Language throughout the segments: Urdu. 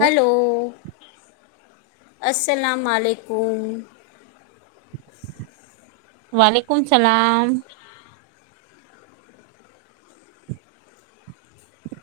ہلو السلام علیکم وعلیکم اللام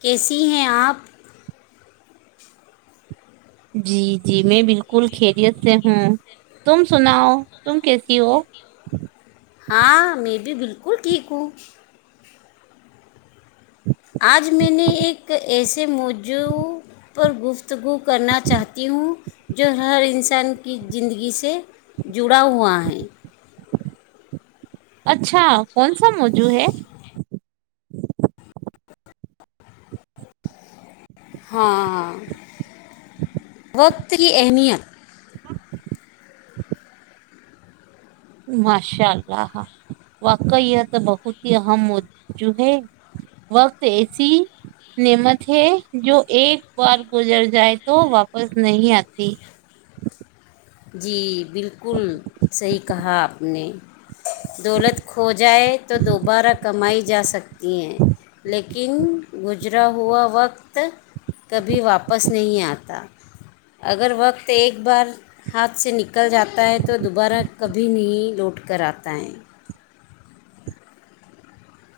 کیسی ہیں آپ جی جی میں بالکل خیریت سے ہوں تم سناؤ تم کیسی ہو ہاں میں بھی بالکل ٹھیک ہوں آج میں نے ایک ایسے موضوع پر گفت گفتگو کرنا چاہتی ہوں جو ہر انسان کی زندگی سے جڑا ہوا ہے اچھا کون سا موجو ہے ہاں ہاں [unintelligible] پتری اہمیت ہاں ماشاء اللہ واقع یہ تو بہت ہی اہم موجوع ہے وقت ایسی نعمت ہے جو ایک بار گزر جائے تو واپس نہیں آتی جی بالکل صحیح کہا آپ نے دولت کھو جائے تو دوبارہ کمائی جا سکتے ج لیکن گ گجرا ہوا وقت کبھی واپس نہیں آتا اگر وقت ایک بار ہاتھ سے نکل جاتا ہے تو دوبارہ کبھی نہیں لوٹ کر آتا ہے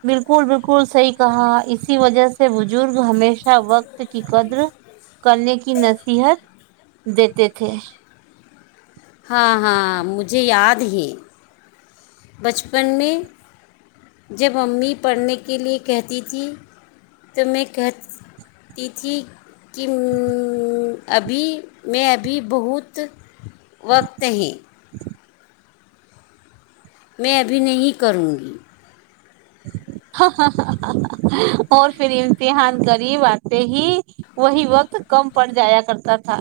بالکل بالکل صحیح کہا اسی وجہ سے بزرگ ہمیشہ وقت کی قدر کرنے کی نصیحت دیتے تھے ہاں ہاں مجھے یاد ہے بچپن میں جب امی پڑھنے کے لیے کہتی تھی تو میں کہتی تھی کوں ابھی میں ابھی بہت وقت ہیں میں ابھی نہیں کروں گی اور پھر امتحان قریب آتے ہی وہی وقت کم پڑ جایا کرتا تھا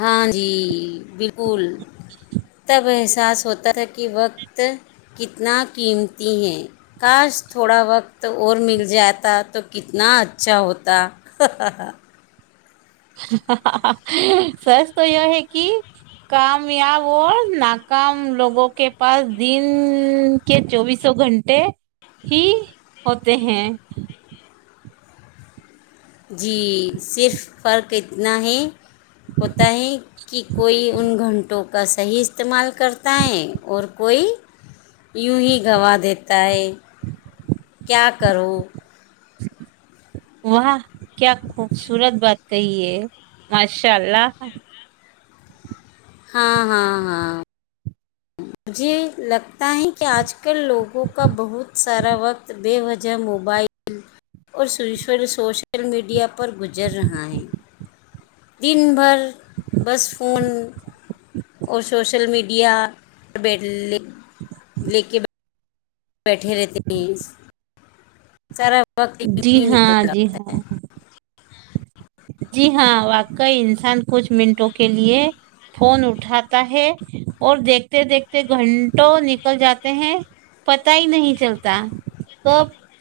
ہاں جی بالکل تب احساس ہوتا تھا کہ وقت کتنا قیمتی ہے کاش تھوڑا وقت اور مل جاتا تو کتنا اچھا ہوتا سچ تو یہ ہے کہ کامیاب اور ناکام لوگوں کے پاس دن کے چوبیسوں گھنٹے ہی ہوتے ہیں جی صرف فرق اتنا ہے ہوتا ہے کہ کوئی ان گھنٹوں کا صحیح استعمال کرتا ہے اور کوئی یوں ہی گنوا دیتا ہے کیا کرو وہاہ کیا خوبصورت بات کہیے ماشاء اللہ ہاں ہاں ہاں مجھے لگتا ہے کہ آج ک کے لوگوں کا بہت سارا وقت بے وج ج موبائل اور سوشل میڈیا پر گزر رہا ہے دن بھر بس فون اور سوشل میڈیا یا بلیلی لیک بیٹھے رہتے ہیں چرا جی ہاں جی ہاں جی ہاں واقعی انسان کچھ منٹوں کے لیے فون اٹھا کر ہے اور دیکھتے دیکھتے گھنٹوں نکل جاتے ہیں پت ہی نہیں چلتا تو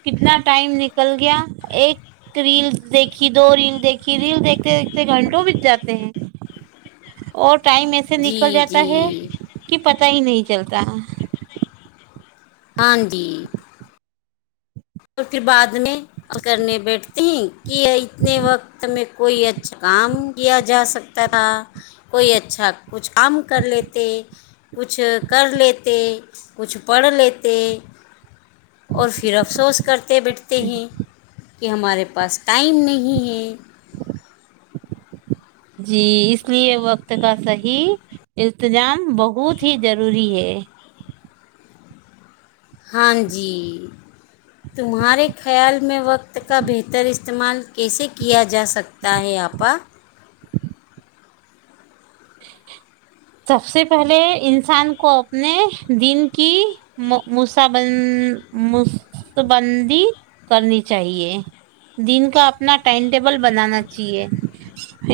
کتنا ٹائم نکل گیا ایک ریل دیک دیکھی دو ریل دیکھی ریل دیکھتے دیکھتے گھنٹوں بت جاتے ہیں اور ٹائم ایسے ہے جی نکل جاتا جی ہے کہ پ پت ہی نہیں چلتا ہاندی اور پھر بعد میں کرنے بیٹھتییں کہ اتنے وقتیں کوئی اچھا کام کیا جا سکتا تھا کوئی اچھا کچھ کم کر لیتے کچھ کر لیتے کچھ پڑھ لیتے اور پھر اپ کرتے بیٹھتے ہیں کہ ہمارے پاس ٹائم نہیں ہے جی اس لیے وقت کا صحیح التجام بہت ہی ضروری ہے ہاں جی تمہارے خیال میں وقت کا بہتر استعمال کیسے کیا جا سکتا ہے آپا [inaudible] سب سے پہلے انسان کو اپنے دن کی مس مسابندی کرنی چاہیے دن کا اپنا ٹائم ٹیبل بنانا چاہیے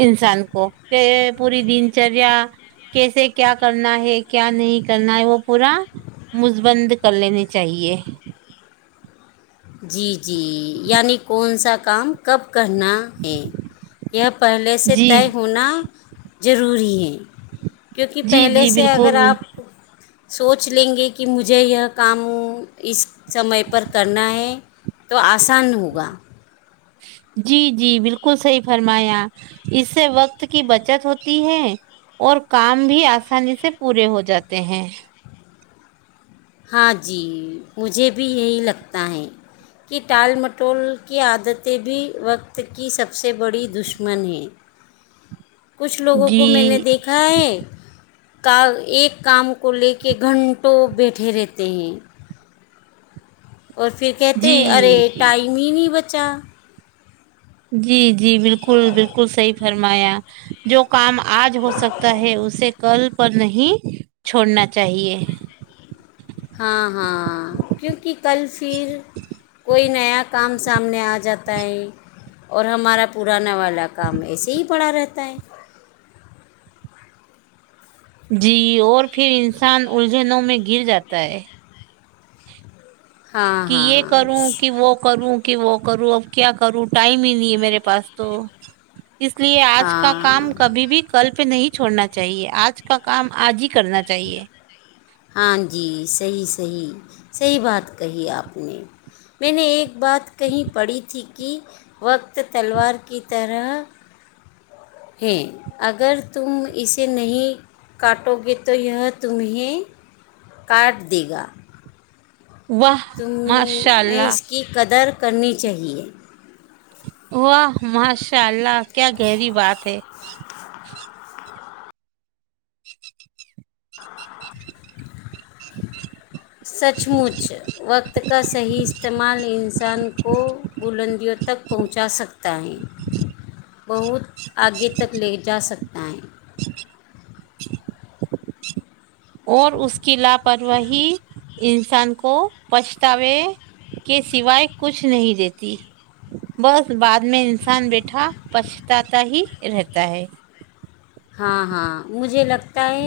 انسان کو کہ پوری دن چریا کیسے کیا کرنا ہے کیا نہیں کرنا ہے وہ پورا مس بند کر لینے چاہیے جی جی یعنی کون سا کام کب کرنا ہے یہ پہلے سے جی طے ہونا ضروری ہے کیونکہ جی پہلے جی سے اگر بالکل آپ سوچ لیں گے کہ مجھے یہ کام اس سمے پر کرنا ہے تو آسان ہوگا جی جی بالکل صحیح فرمایا اس سے وقت کی بچت ہوتی ہے اور کام بھی آسانی سے پورے ہو جاتے ہیں ہاں جی مجھے بھی یہی لگتا ہے کہ ٹال مٹول کی عادتیں بھی وقت کی سب سے بڑی دشمن ہیں کچھ لوگوں کو میں نے جی دیکھا ہے کا ایک کام کو لے کے گھنٹوں بیٹھے ٹے رہتے ہیں اور پھر کہتے ہیں ارے جی جی ٹائم ہی نہیں بچ چ جی جی بالکل بالکل صحیح فرمایا جو کام آج ہو سکتا ہے اسے کل پر نہیں چھوڑنا چاہیے ہاں ہاں کیونکہ کل پھر کوئی نیا کام سامنے آ جاتا ہے اور ہمارا پرانا والا کام ایسے ہی پڑا رہتا ہے جی اور پھر انسان الجھنوں میں گر جاتا ہے ہاں کہ یہ ہاں کروں کہ وہ کروں کہ وہ کروں اب کیا کروں ٹائم ہی نہیں ہے میرے پاس تو اس لیے آج کا کام ہاں کبھی بھی کلپ نہیں چھوڑنا چاہیے آج کا کام آج ہی کرنا چاہیے ہاں جی صحیح صحیح صحیح بات کہی آپ نے میں نے ایک بات کہی پڑھی تھی کہ وقت تلوار کی طرح ہے اگر تم اسے نہیں کاٹو گے تو یہ تمہیں کاٹھ دیھ واہ تم ماشاء میں اللہ اس کی قدر کرنی چاہیے واہ ماشاء اللہ کیا گہری بات ہے [unintelligible] سچ مچ وقت کا صحیح استعمال انسان کو بلندیوں تک پہنچا سکتا ہے بہت آگے تک لے جا سکتا ہے اور اس کی لاپرواہی انسان کو پچھتاوے کے سوائے کچھ نہیں دیتی بس بعد میں انسان بیٹھا پچتاا ہی رہتا ہے ہاں ہاں مجھے لگ تیں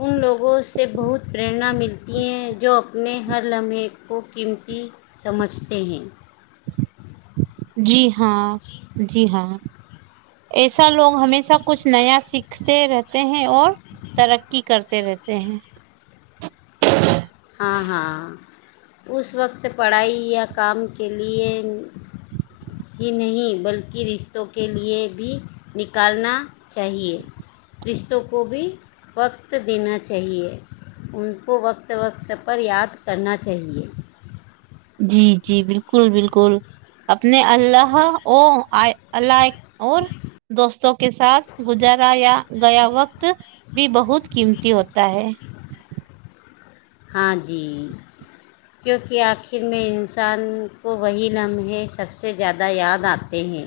ان لوگوں سے بہت پریرنا ملتی ہیں جو اپنے ہر لمحے کو قیمتی سمجھتے ہیں جی ہاں جی ہاں ایسا لوگ ہمیشہ کچھ نیا سیکھتے رہتے ہیں اور ترقی کرتے رہتے ہیں ہاں ہاں اس وقت پڑھائی یا کام کے لیے ہی نہیں بلکہ رشتوں کے لیے بھی نکالنا چاہیے رشتوں کو بھی وقت دینا چاہیے ان کو وقت وقت پر یاد کرنا چاہیے جی جی بالکل بالکل اپنے اللہ او ال اور دوستوں کے ساتھ گزارا یا گیا وقت بھی بہت قیمتی ہوتا ہے ہاں جی کیونکہ آخر میں انسان کو وہی لمحے سب سے زیادہ یاد آتے ہیں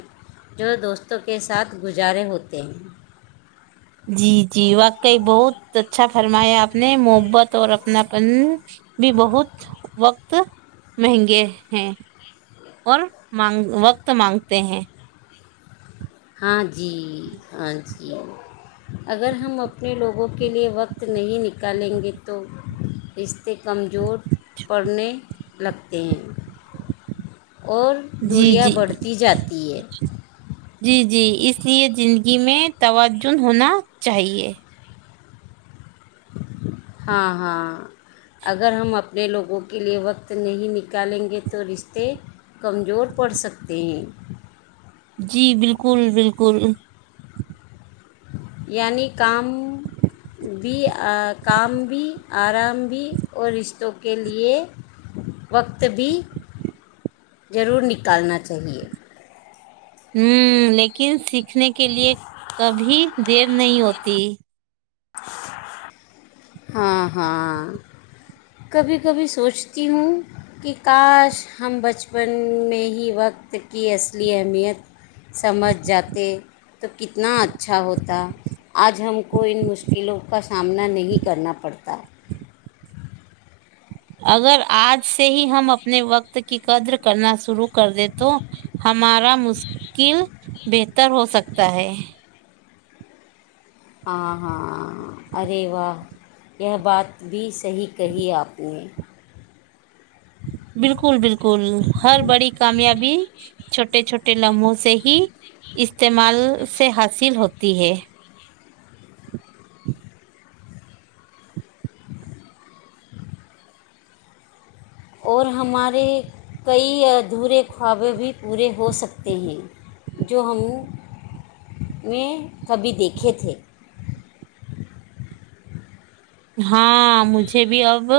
جو دوستوں کے ساتھ گزارے ہوتے ہیں جی جی واقعی بہت اچھا فرمایا آپ نے محبت اور اپنا پن بھی بہت وقت مہنگے ہیں اور مانگ وقت مانگتے ہیں ہاں جی ہاں جی اگر ہم اپنے لوگوں کے لیے وقت نہیں نکالیں گے تو سے کمزور پڑھنے لگتے ہیں اور جی دوریا جی بڑھتی جاتی ہے جی جی اس لیے زندگی میں توجن ہونا چاہیے ہاں ہاں اگر ہم اپنے لوگوں کے لیئے وقت نہیں نکالیں گے تو رشتے کمزور پڑ سکتے ہیں جی بالکل بالکل یعنی کام بھی کام بھی آرام بھی اور رشتوں کے لیئے وقت بھی ضرور نکالنا چاہیے ہ لیکن سیکھنے کے لیئے کبھی دیر نہیں ہوتی ہاں ہاں کبھی کبھی سوچتی ہوں کہ کاش ہم بچپن میں ہی وقت کی اصلی اہمیت سمجھ جاتے تو کتنا اچھا ہوتا آج ہم کو ان مشل و کا سامنا نہیں کرنا پڑتا اگر آج سے ہی ہم اپنے وقت کی قدر کرنا شروع کر دیں تو ہمارا مشکل بہتر ہو سکتا ہے ہاں ہاں ارے و [unintelligible] یہ بات بھی صحیح کہی آپ نے بالکل بالکل ہر بڑی کامیابی چھوٹے چھوٹے ٹ لمحو سے ہی استعمال سے حاصل ہوتی ہے اور ہمارے کئی ادھورے خوابے بھی پورے ہو سکتے ہیں جو ہم میں کبھی دیکھے تھے ہاں مجھے بھی اب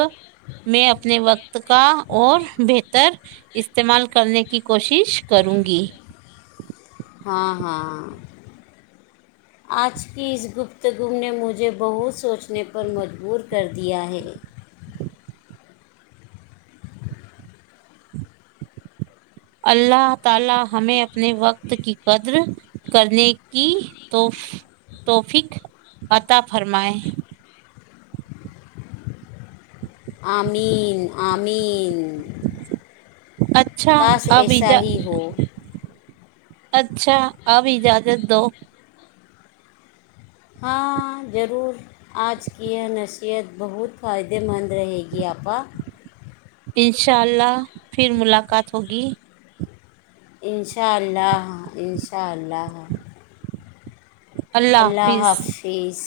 میں اپنے وقت ت کا اور بیٹ [unintelligible] تر استعمال کرنے کی کوشش کروں گی ہاں ہاں آج کی اس گفتگو نے مجھے بہت سوچنے پر مجبور کر دیا ہے اللہ تعالی ہمیں اپنے وقت کی قدر کرنے کی توفق عطا فرمائیں امین امین اچھا کاش اب ایسا اجا ہی ہو اچھا اب اجازت دو ہاں ضرور آج کی یہ نصیحت بہت فائدے مند رہے گی آپا انشاء اللہ پھر ملاقات ہوگی ان شاء اللہ ان شاء اللہ اللہ حافظ